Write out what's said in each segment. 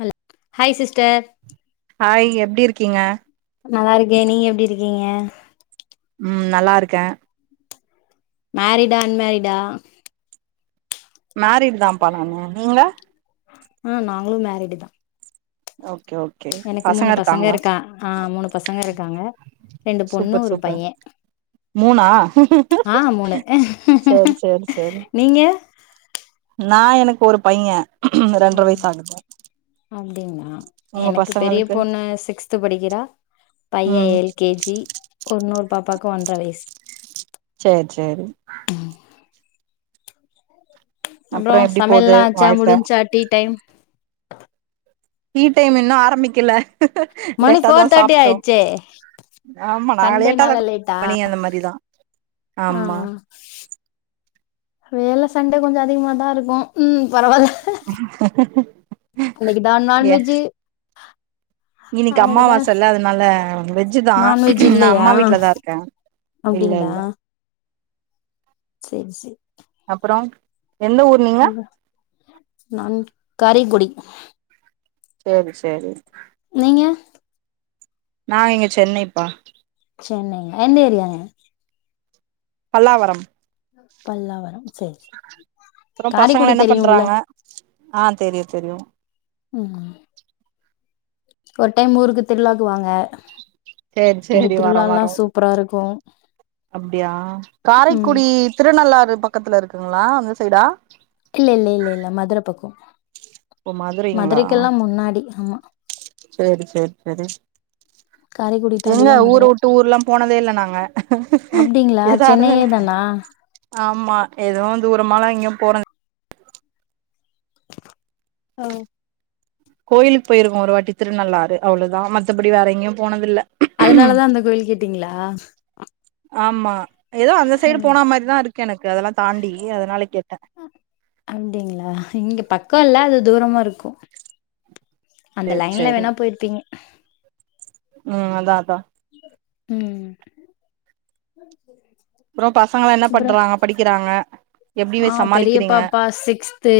Hello hi sister hi எப்டி இருக்கீங்க நல்லாருக்கே நீங்க எப்டி இருக்கீங்க ம் நல்லாருக்கே மேரிடா அன்மேரிடா மேரிட் தாம்ப்பா நானு நீங்க ம் நாங்களும் மேரிடு தா ஓகே ஓகே எனக்கு மூணு பசங்க இருக்கா ஆ மூணு பசங்க இருக்காங்க ரெண்டு பொண்ணு சூப்பர் ஒரு சூப்பர் பையன் மூணா ஆ மூணு சேரி சேரி சேரி நீங்க நா எனக்கு ஒரு பைய ரெண்டர வயசு ஆகுது அப்டிங்ளா உங்க எனக்கு பெரிய பசங்களுக்கு பொண்ணு சிக்ஸ்து படிக்கிறா பைய ம் ஏல் கே ஜி உன்னொரு பாப்பாக்கு ஒன்ற வயசு சேர் சேரி அப்பறோ அப்றோ எப்டி போது சமையெல்லா ஆச்சா வாழ்க்க முடிஞ்சா டீ டைம் டீ டைம் இன்னு ஆரம்மிக்கல மணி லேட்டாதா ஃபோர் தேர்ட்டி சாப்டோ ஆயிடுச்சே ஆமா நா லேட்டாதா சண்டேனால லேட்டா [inaudible] பண்ணி அந்த மாரி தா ஆ ஆ வேல சண்டே கொஞ்ச அதிகமாதா இருக்கூ ம் பரவால்ல அன்னைக்கிதா நான்வெஜ்ஜு இன்னிக்கு அன்னைக்குதா அம்மாவாசல்ல அதனால வெஜ் தா நான்வெஜ் நா இல்லையா அம்மா வீட்ல தா இருக்க அப்டிங்களா சேர் சேர் அப்பறோ எந்த ஊர் நீங்க உங்க நான் காரைக்குடி சேரி சேரி நீங்க நா இங்க சென்னைப்பா சென்னை எந்த ஏரியா பல்லாவரம் பல்லாவரம் செரி செரி அப்புறோ பசங்களா காரைக்குடி என்ன தெரியுல பண்றாங்க ஆ தெரியு தெரியு ம் ஒரு டைம் ஊருக்கு திருவிழாக்கு வாங்க சேரி இங்க சேரி வரோ திருவிழா எல்லா வரோ சூப்பரா இருக்கு அப்டியா ம் காரைக்குடி திருநள்ளாறு பக்கத்துல இருக்குங்களா அந்த சைடா இல்ல இல்ல இல்ல இல்ல மதுர பக்கோ ஓ மதுரைங்களா மதுரைக்கெல்லா முன்னாடி ஆமா சேரி சேரி செரி காரைக்குடி எங்க தாண்டிதா ஊர மதுர விட்டு ஊர்ல்லா போனதே இல்ல நாங்க அப்டிங்களா எதா சென்னையே இருந்தாலு தானா ஆமா எதுவு தூரமாலா எங்கேயு போற அ கோயிலுக்கு போயிருக்கோ ஒரு வாட்டி திருநள்ளாறு அவ்ளதா மத்தபடி வேற எங்கேயு போனதில்ல அதுனாலதா அந்த கோயில் கேட்டீங்களா ஆமா எதோ அந்த சைடு போனா மாரிதா இருக்கு எனக்கு அதெல்லா தாண்டி அதனால தா கேட்டே அப்டிங்களா இங்க பக்க இல்ல அது தூரமா இருக்கு அந்த சேரி லைன்ல சேரி வேணா போயிருப்பீங்க ம் அதா அதா ம் அப்புற பசங்கல்லா என்ன அப்றோ பண்றாங்க படிக்கிறாங்க எப்டி வே ஆ சமாளிக்கிறீங்க பெரியப்பாப்பா சிக்ஸ்த்து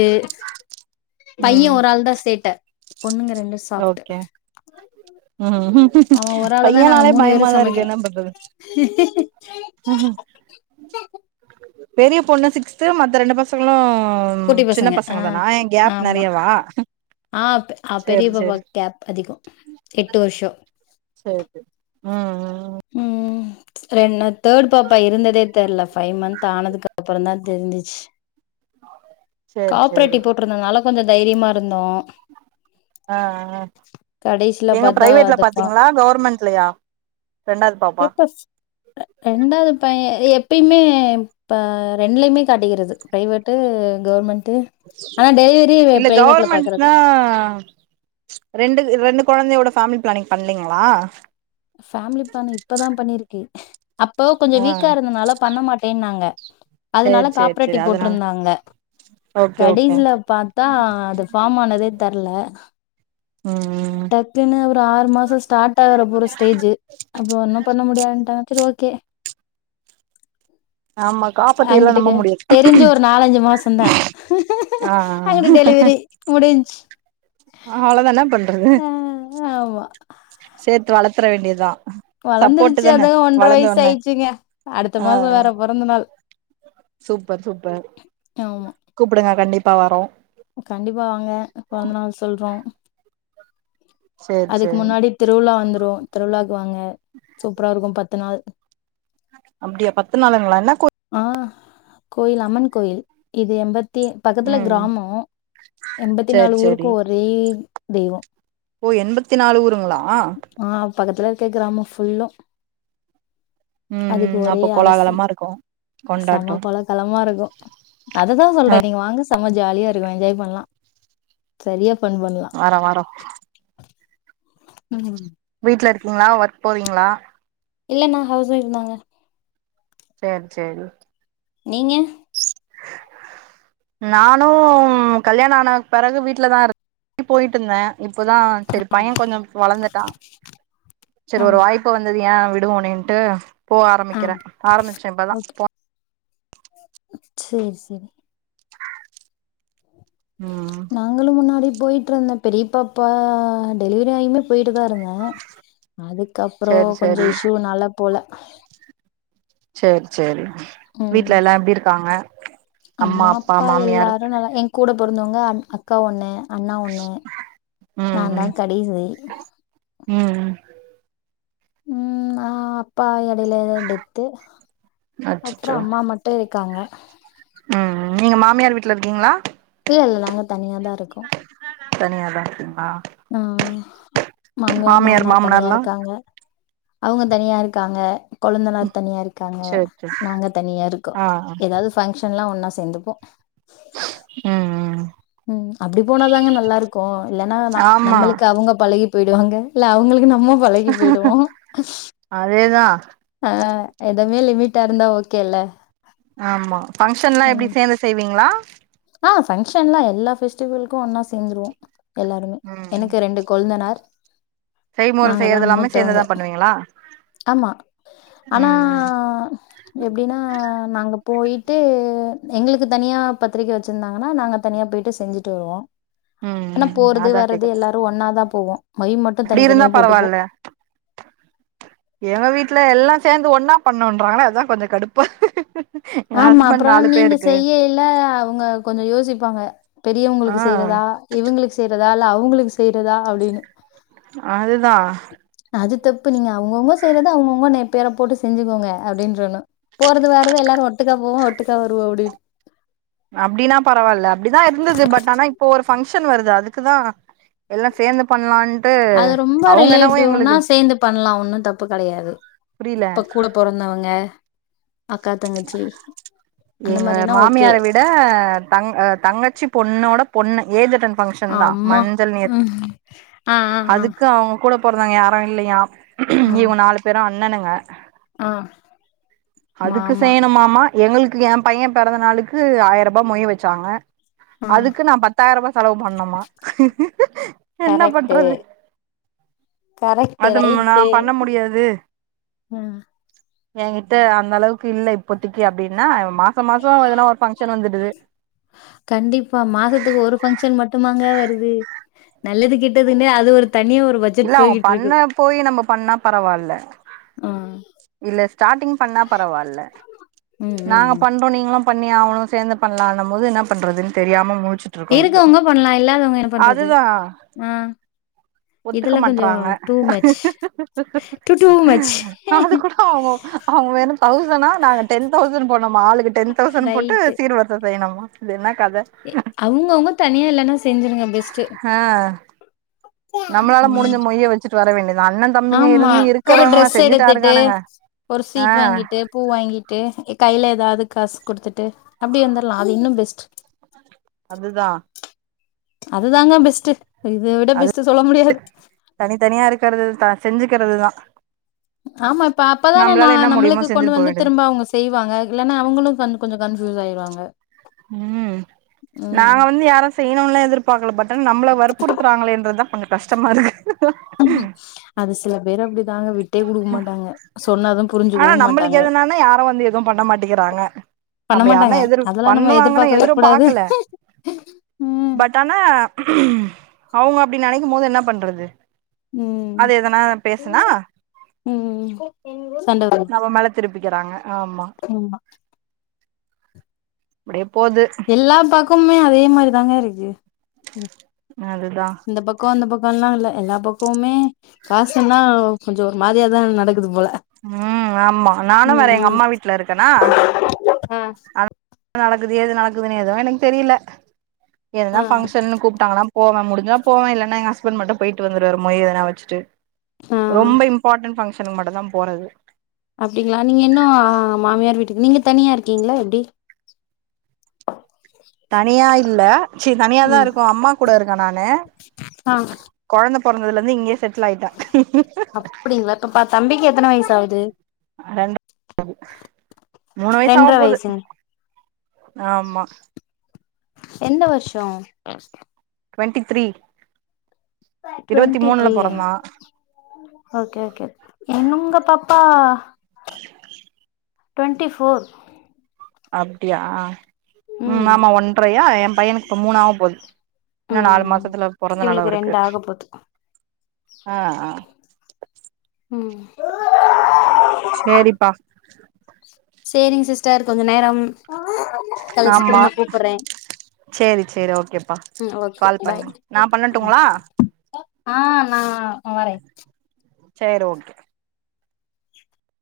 பைய ம் ஒரு ஆள் தா சேட்ட பொண்ணுங்க ரெண்டு சாஃப்ட் ஓகே ம் அவ ஒரு ஆள தா நாங்க பையன்னாலே மூணு பேரு பயமாதா இருக்கு சமைக்கிறோ என்ன பண்றது அஹ பெரிய பொண்ணு சிக்ஸ்து மத்த ரெண்டு பசங்களு ம் குட்டி சின்ன ஆ பசங்க தானா ஏன் கேப் ஆமா நிறையவா ஆ பெரிய பாப்பாக்கு கேப் அதிகோ எட்டு வர்ஷோ சரி ம்ம் ம் ரெண் தேர்ட் பாப்பா இருந்ததே தெர்ல ஃபை மந்த் ஆனதுக்கு அப்புறந்தா தெரிஞ்சுச்சு சேரி சேரி காப்பர்ட்டி போட்ருந்ததுனால கொஞ்ச தைரியமா இருந்தோ ஆ ஆ கடைசில எங்க பாத்தா ப்ரைவேட்ல அதப்பா பாத்தீங்களா கவர்மெண்ட்லயா ரெண்டாவது பாப்பா பேபஸ் ரெண்டாவது பையே எப்பயுமே இப்ப ரெண்டுலயுமே காட்டிக்கிறது பிரைவேட்டு கவர்மெண்ட் தே ஆனா டெலிவரி இல்ல பிரைவேட்ல பாக்கறது கவர்மெண்ட்னா ரெண்டு ரெண்டு கொழந்தையோட ஃபேமிலி பிளானிங் பண்லைங்களா ஃபேமிலி பிளான் இப்பதா பண்ணிருக்கு அப்போ கொஞ்ச ஆ வீக்கா இருந்தனால பண்ண மாட்டேன்னாங்க அதனால சேரி சேரி காப்பரட்டி சேரி அதனால போட்ருந்தாங்க ஓகே ஓகே கடைசில பாத்தா அது ஃபார்ம் ஆனதே தெர்ல உம் டக்னு ஒரு ஆறு மாசோ ஸ்டார்ட் ஆகுற போற ஸ்டேஜ் அப்றோ ஒன்னும் பண்ண முடியாட்டாங்க சரி ஓகே [inaudible] காப்பாத்தி எல்லா நம்ப அங்கிட்டுக்கு முடியாது தெரிஞ்சு ஒரு நாலஞ்சு மாசம்தா ஆ அங்கிட்டு டெலிவரி முடிஞ்ச்சு அவ்ளவுதா என்ன பண்றது ஆ ஆமா சேத்து வளத்ற வேண்டியதா சப்போர்ட்டு வளந்துருச்சு தான அதாங்க ஒன்ரை வளந்த வயசு ஒட்னே ஆயிடுச்சுங்க அடுத்த ஆ மாசோம் ஆ வேற பொறந்த நாள் சூப்பர் சூப்பர் ஆமா கூப்டுங்க கண்டிப்பா வர்றோ கண்டிப்பா வாங்க பொறந்த நாள் சொல்றோ சேரி அதுக்கு சேரி முன்னாடி திருவிழா வந்துரு திருவிழாவுக்கு வாங்க சூப்பரா இருக்கும் பத்து நாள் அப்டியா பத்து நாளுங்களா என்ன கூத் ஆ கோயில் அம்மன் கோயில் இது எம்பத் தி பக்கத்தில ம் கிராமோ எம்பத்தி சேரி நாலு ஊருக்கு சேரி ஒரே தெய்வோ ஓ எண்பத்தி நாலு ஊருங்ளா ஆ பக்கத்துல இருக்க கிராமம் ஃபுல்லூ ம் அதுக்கு ம் ஒரே அப்ப அரசி கோலாகலமா இருக்கோ செம கொண்டாட்டோ கொல களமா இருக்கும் அத தா சொல்றே நீங்க வாங்க செம ஜாலியா இருக்கு என்ஜாய் பண்லா சரியா ஃபண் பண்லா வாரோ வாரோ உம் வீட்ல இருக்கீங்ளா ஒர்க் போவீங்ளா இல்ல நா ஹவுஸ்ஒய்ஃப் தாங்க சேர் சேரி நீங்க [inaudible] நானூ கல்யாண ஆனக்கு பிறகு வீட்ல தா இருந்து போய்ட்டு இருந்தே இப்பதா செரி பையெ கொஞ்ச வளந்துட்டா செரி ஆ ஒரு வாய்ப்பு இப்ப வந்ததுஏ விடுவோனிட்டு போக ஆ ஆரம்பிக்கிறே ஆரம்பிச்சே இப்பதா போ சேர் சேரி உம் நாங்களும் முன்னாடி போய்ட்டு இருந்தே இருந்தே பெரியபாப்பா டெலிவரி ஆயுமே போய்ட்டு தா இருந்தே அதுக்கப்பறோ சேரி சேரி கொஞ்சோம் இஷ்வூ நால போல சேரி சேரி ம் வீட்ல எல்லா எப்டி இருக்காங்க அம்மா அப்பா மாமியார் எல்லாரு நல்லா எ கூட பொறந்தவங்க அக்கா ஒன்னு அண்ணா ஒன்னு நா தா கடைசி உம் உம் உம் அ அப்பா கடையில தா டெத்து அப்றோ அச்சச்சோ அம்மா மட் ட்டே இருக்காங்க உம் உம் நீங்க மாமியார் வீட்ல இருக்கீங்ளா இல்ல இல்ல நாங்க தனியாதா இருக்கோ தனியாதா இருக்கீங்ளா உம் உம் மாமியார் மாமனார் தனியா மாமனார்லா இருக்காங்க அவுங்க தனியா இருக்காங்க கொழுந்தனார் தனியா இருக்காங்க சேரி சேரி நாங்க தனியா இருக்கோ ஆ ஏதாவுது ஃபங்ஷனா ஒன்னா சேந்துப்போ ம் ம் ம் அப்டி போனாதாங்க நல்லா இருக்கு இல்லனா ந ஆமா நம்மளுக்கு அவுங்க பழகி போயிடுவாங்க இல்ல அவுங்ளுக்கு நம்ம பழகி போயிடுவோ அதேதா ஆ எதுமே லிமிட்டா இருந்தா ஓக்கேல்ல ஆமா பங்ஷன்னா எப்டி சேந்து செய்வீங்ளா ஆ பங்ஷன்னா எல்லா ஃபெஸ்டிவில்கோ ஒன்னா சேந்துருவோ எல்லாருமே ம் எனுக்கு ரெண்டு கொழுந்தனார் செய்முறை நாங்க தான் செய்றதெல்லாமே மூத்தவங்க. சேந்துதா பண்ணுவீங்களா ஆமா ஆனா ம் எப்டின்னா நாங்க போயிட்டு எங்களுக்கு தனியா பத் திரிக்க வெச்சிந்தாங்கனா நாங்க தனியா போயிட்டு செஞ்சுட்டு வருவோ ம் ஆனா ம் போறது அதா வர்றது கேக்குறே எல்லாரோ ஒன்னாதா போவோ முய் மட் அப்டி இருந்தா பரவால்ல எங்க வீட்ல எல்லா சேந்து ஒன்னா பண்ணோன்றாங்ளே அதா கொஞ்சோ கடுப்பா எங்க ஆமா ஹஸ்பண்ட் அப்றோ நாலு நீங்க பேருக்கு செய்யயில அவுங்க கொஞ்சொ யோசிப்பாங்க ஆ பெரியவங்ளுக்கு செய்றதா இவுங்களுக்கு செய்றதா அல்ல அவுங்களுக்கு செய்றதா அப்டின்னு அதுதா அது தப்பு நீங்க அவுங்கவுங்க செய்றத அவுங்கவுங்க நே பேர போட்டு செஞ்சுகோங்க அப்டின்றனு போறது வராது எல்லாரு ஒட்டுக்கா போவோ ஒட்டுக்கா வருவோ அப்டினு அப்டின்னா பரவால்ல அப்டிதா இருந்துது பட் ஆனா இப்போ ஒரு பங்ஷன் வருது அதுக்குதா எல்லா சேந்து பண்லாண் அது ரொம்போ ரிலேட்டிவ்னா சேந்து பண்லா ஒன்னு தப்பு கெடையாது புரில இப்போ கூடப் பொறந்தவங்க அக்கா தங்கச்சி அந்த எங்க மாரினா ஓகே. மாமியாரவிட தங் ஆ தங்கச்சி பொண்ணோட பொண்ணு ஏஜ்ஜட்டன் பங்ஷன்தா அம்மா, மஞ்சள் நீ ம். ஆ, ஆ, ஆ, அதுக்கு அவுங்க கூடப் பொறந்தவங்க யாரு இல்லயா ஆ, இவங்க நாலு பேரு அண்ணனுங்க ஆ, அதுக்கு மாமா. செய்யணுமாமா எங்க ஏ பைய பெறந்த நாளுக்கு ஆயிர்ரூபா மொய் வெச்சாங்க ஆ, அதுக்கு நா பத்தாயிரூபா செலவு பண்ணுமா என்ன கரெக்ட்டு, பண்றது கரெக்ட்டு, அதும் நா ரைட்டு. பண்ண முடியாது ஆ. ஏ கிட்ட அந்த அளவுக்கு இல்ல இப்போத்திக்கு அப்டின்னா மாச மாசோ எதனா ஒரு பங்க்ஷன் வந்திருது கண்டிப்பா மாசத்துக்கு ஒரு ஃபங்க்ஷன் மட்டுமாங்க வருது நல்லது கெட்டதுன்னே அது ஒரு தனி ஒரு பட்ஜெட் இல்ல அவுங்க போய்கிட்டுருக்கு. பண்ண போய் நம்ப பண்ணா பரவால்ல ஆ இல்ல ஸ்டாட்டிங் பண்ணா பரவால்ல ம் ம், நாங்க ம். பண்றோ நீங்களு பண்ணி ஆவனு சேந்து பண்ணலான்னும்போது இன்னா பண்றதுன்னு தெரியாம முழிச்சுட் இருக்கவுங்க பண்ணலா இல்லாதவுங்க என்ன பண்றது ஆ ஒத்துக்க இதெல்லாம் கொஞ்சம் மாட்றாங்க too much. Too too much. அது கூட அவுங்க அவுங்க வேணு தௌசண்டா நாங்க டென் தௌசண்ட் போடனுமா ஆளுக்கு டென் தௌசண்ட் போட்டு ரைட்டு. சீர் வ ரிச செய்யனுமா இது என்னக்கத அவுங்கவுங்க தனியா இல்லன்னா செஞ்சிருங்க பெஸ்ட்டு ஆ நம்மளால ம் முடிஞ்ச மொய்ய வச்சுட்டு வர வேண்டியதா அண்ண தம்பிங்க ஆமா இருந்து ஒரு இருக்கிறவங்களா ட்ரெஸ் எடுத்துட்டு செஞ்சுட்டாருக்கானுங்க ஒரு ஆ ஸ்வீட் வாங்கிட்டு பூ வாங்கிட்டு கைல காசு எதாவது குடுத்துட்டு அப்டி வந்தர்லா அது இன்னு பெஸ்ட் அது தா அது தாங்க பெஸ்ட் இத விட அது பெஸ்ட் சொல்ல முடியாது தனித்தனியா இருக்கறது த செஞ்சுக்கறது தா ஆமா இப்ப அப்பதானே நா என்ன நம்மளுக்கு முடியுமோ கொண்டு செஞ்சுட்டு போ வந்து வேண்டியதா திரும்பா அவுங்க செய்வாங்க இல்லன்னா அவுங்களு கொ கொஞ்ச கன்ஃபியூஸ் ஆயிருவாங்க ம் நா ம் வந்து யாரு செய்யணுல்லா எதிர்பாக்கல பட் நம்மள வற்புறுத்துறாங்களேன்றது தா கொஞ்ச கஷ்டமா இருக்கு அது சில பேர் அப்டி தாங்க விட் ம் ஆனா நம்மளுக்கு மாட்டாங்க எதுன்னா யாரு வந்து எது பண்ண மாட்டிக்கிறாங்க பண்ண நம்ம மாட்டாங்க யாருன்னா எதிர் அதெல்லா நம்ம பண்ணுவாங்கன்னு எதிர்பார்க்கவே எதிர் கூடாது பாக்கல ம் பட் ஆனா அவுங்க அப்டி நெனைக்கும் போது என்ன பண்றது அது எதனா பேசுனா ம் ம் சண்ட வரு இவ மேல திருப்பிக்கிறாங்க ஆமா ம் அப்டியே போது எல்லா பக்கமுமே அதே மாரி தாங்க இருக்கு ம் அது தா இந்த பக்கோ அந்த பக்கம்ல்லா இல்ல எல்லா பக்கமே காசுனா கொஞ்ச ஒரு மாரியா தா நடக்குது போல ஆ ஆமா நானு வேற ம் எங்க ம் அம்மா வீட்ல இருக்கனா ஆ என்ன நடக்குது ஏது நடக்குதுன்னு எது எனக்கு தெரில எதுனா ஆ ஃபங்க்ஷன்னு கூப்ட்டாங்கன்னா போவ முடிஞ்சா போவே இல்லன்னா எங்க ஹஸ்பண்ட் மட்டு போயிட்டு வந்துருவாரு மொய் எதனா வச்சுட்டு ஆ ரொம்ப இம் பார்டன் ஃபங்க்ஷனுக்கு மட்டு தா போறது அப்டிங்களா நீங்க இன்னு மாமியார் வீட்டுக்கு நீங்க தனியா இருக்கீங்களா எப்டி தனியா இல்ல சேரி தனியாதா ம் இருக்கு அம்மா கூட இருக்கே நானு ஆ கொழந்த பொறந்ததுல இருந்து இங்கேயே செட்டில் ஆய்ட்ட அப்டிங்களா இப்ப பா தம்பிக்கு எத்தன வயசு ஆவுது ரெண்டு [inaudible] மூணு வயசு ஆவ ரெண்டர போது வயசுங்க ஆமா எந்த வர்ஷோ டவென்டி த்ரீ இரவத்தி டுவெண்ட்டி மூணுல த்ரீயா பொறந்தா ஓகே ஓகே என்ன உங்க பாப்பா [inaudible] டுவென்டி ஃபோர் அப்டியா ம் ஆமா ஒன்ரையா எ பையனுக்கு இப்ப மூண் ஆவ போது இன்னு நாலு ம் மாசத்துல பொறந்த நாளு இவளுக்கு அவருக்கு ரெண்டு ஆக போது அ அ ம் சேரிப்பா சேரிங்க சிஸ்டர் கொஞ்சோ நேரம் கலிச்சி திரும்ப கூப்பறே செரி செரி ஓகேப்பா ஓகே கால் பாய் பண்ணு நா பண்ணட்டுங்களா ஆ நா வரே சேரி ஓகே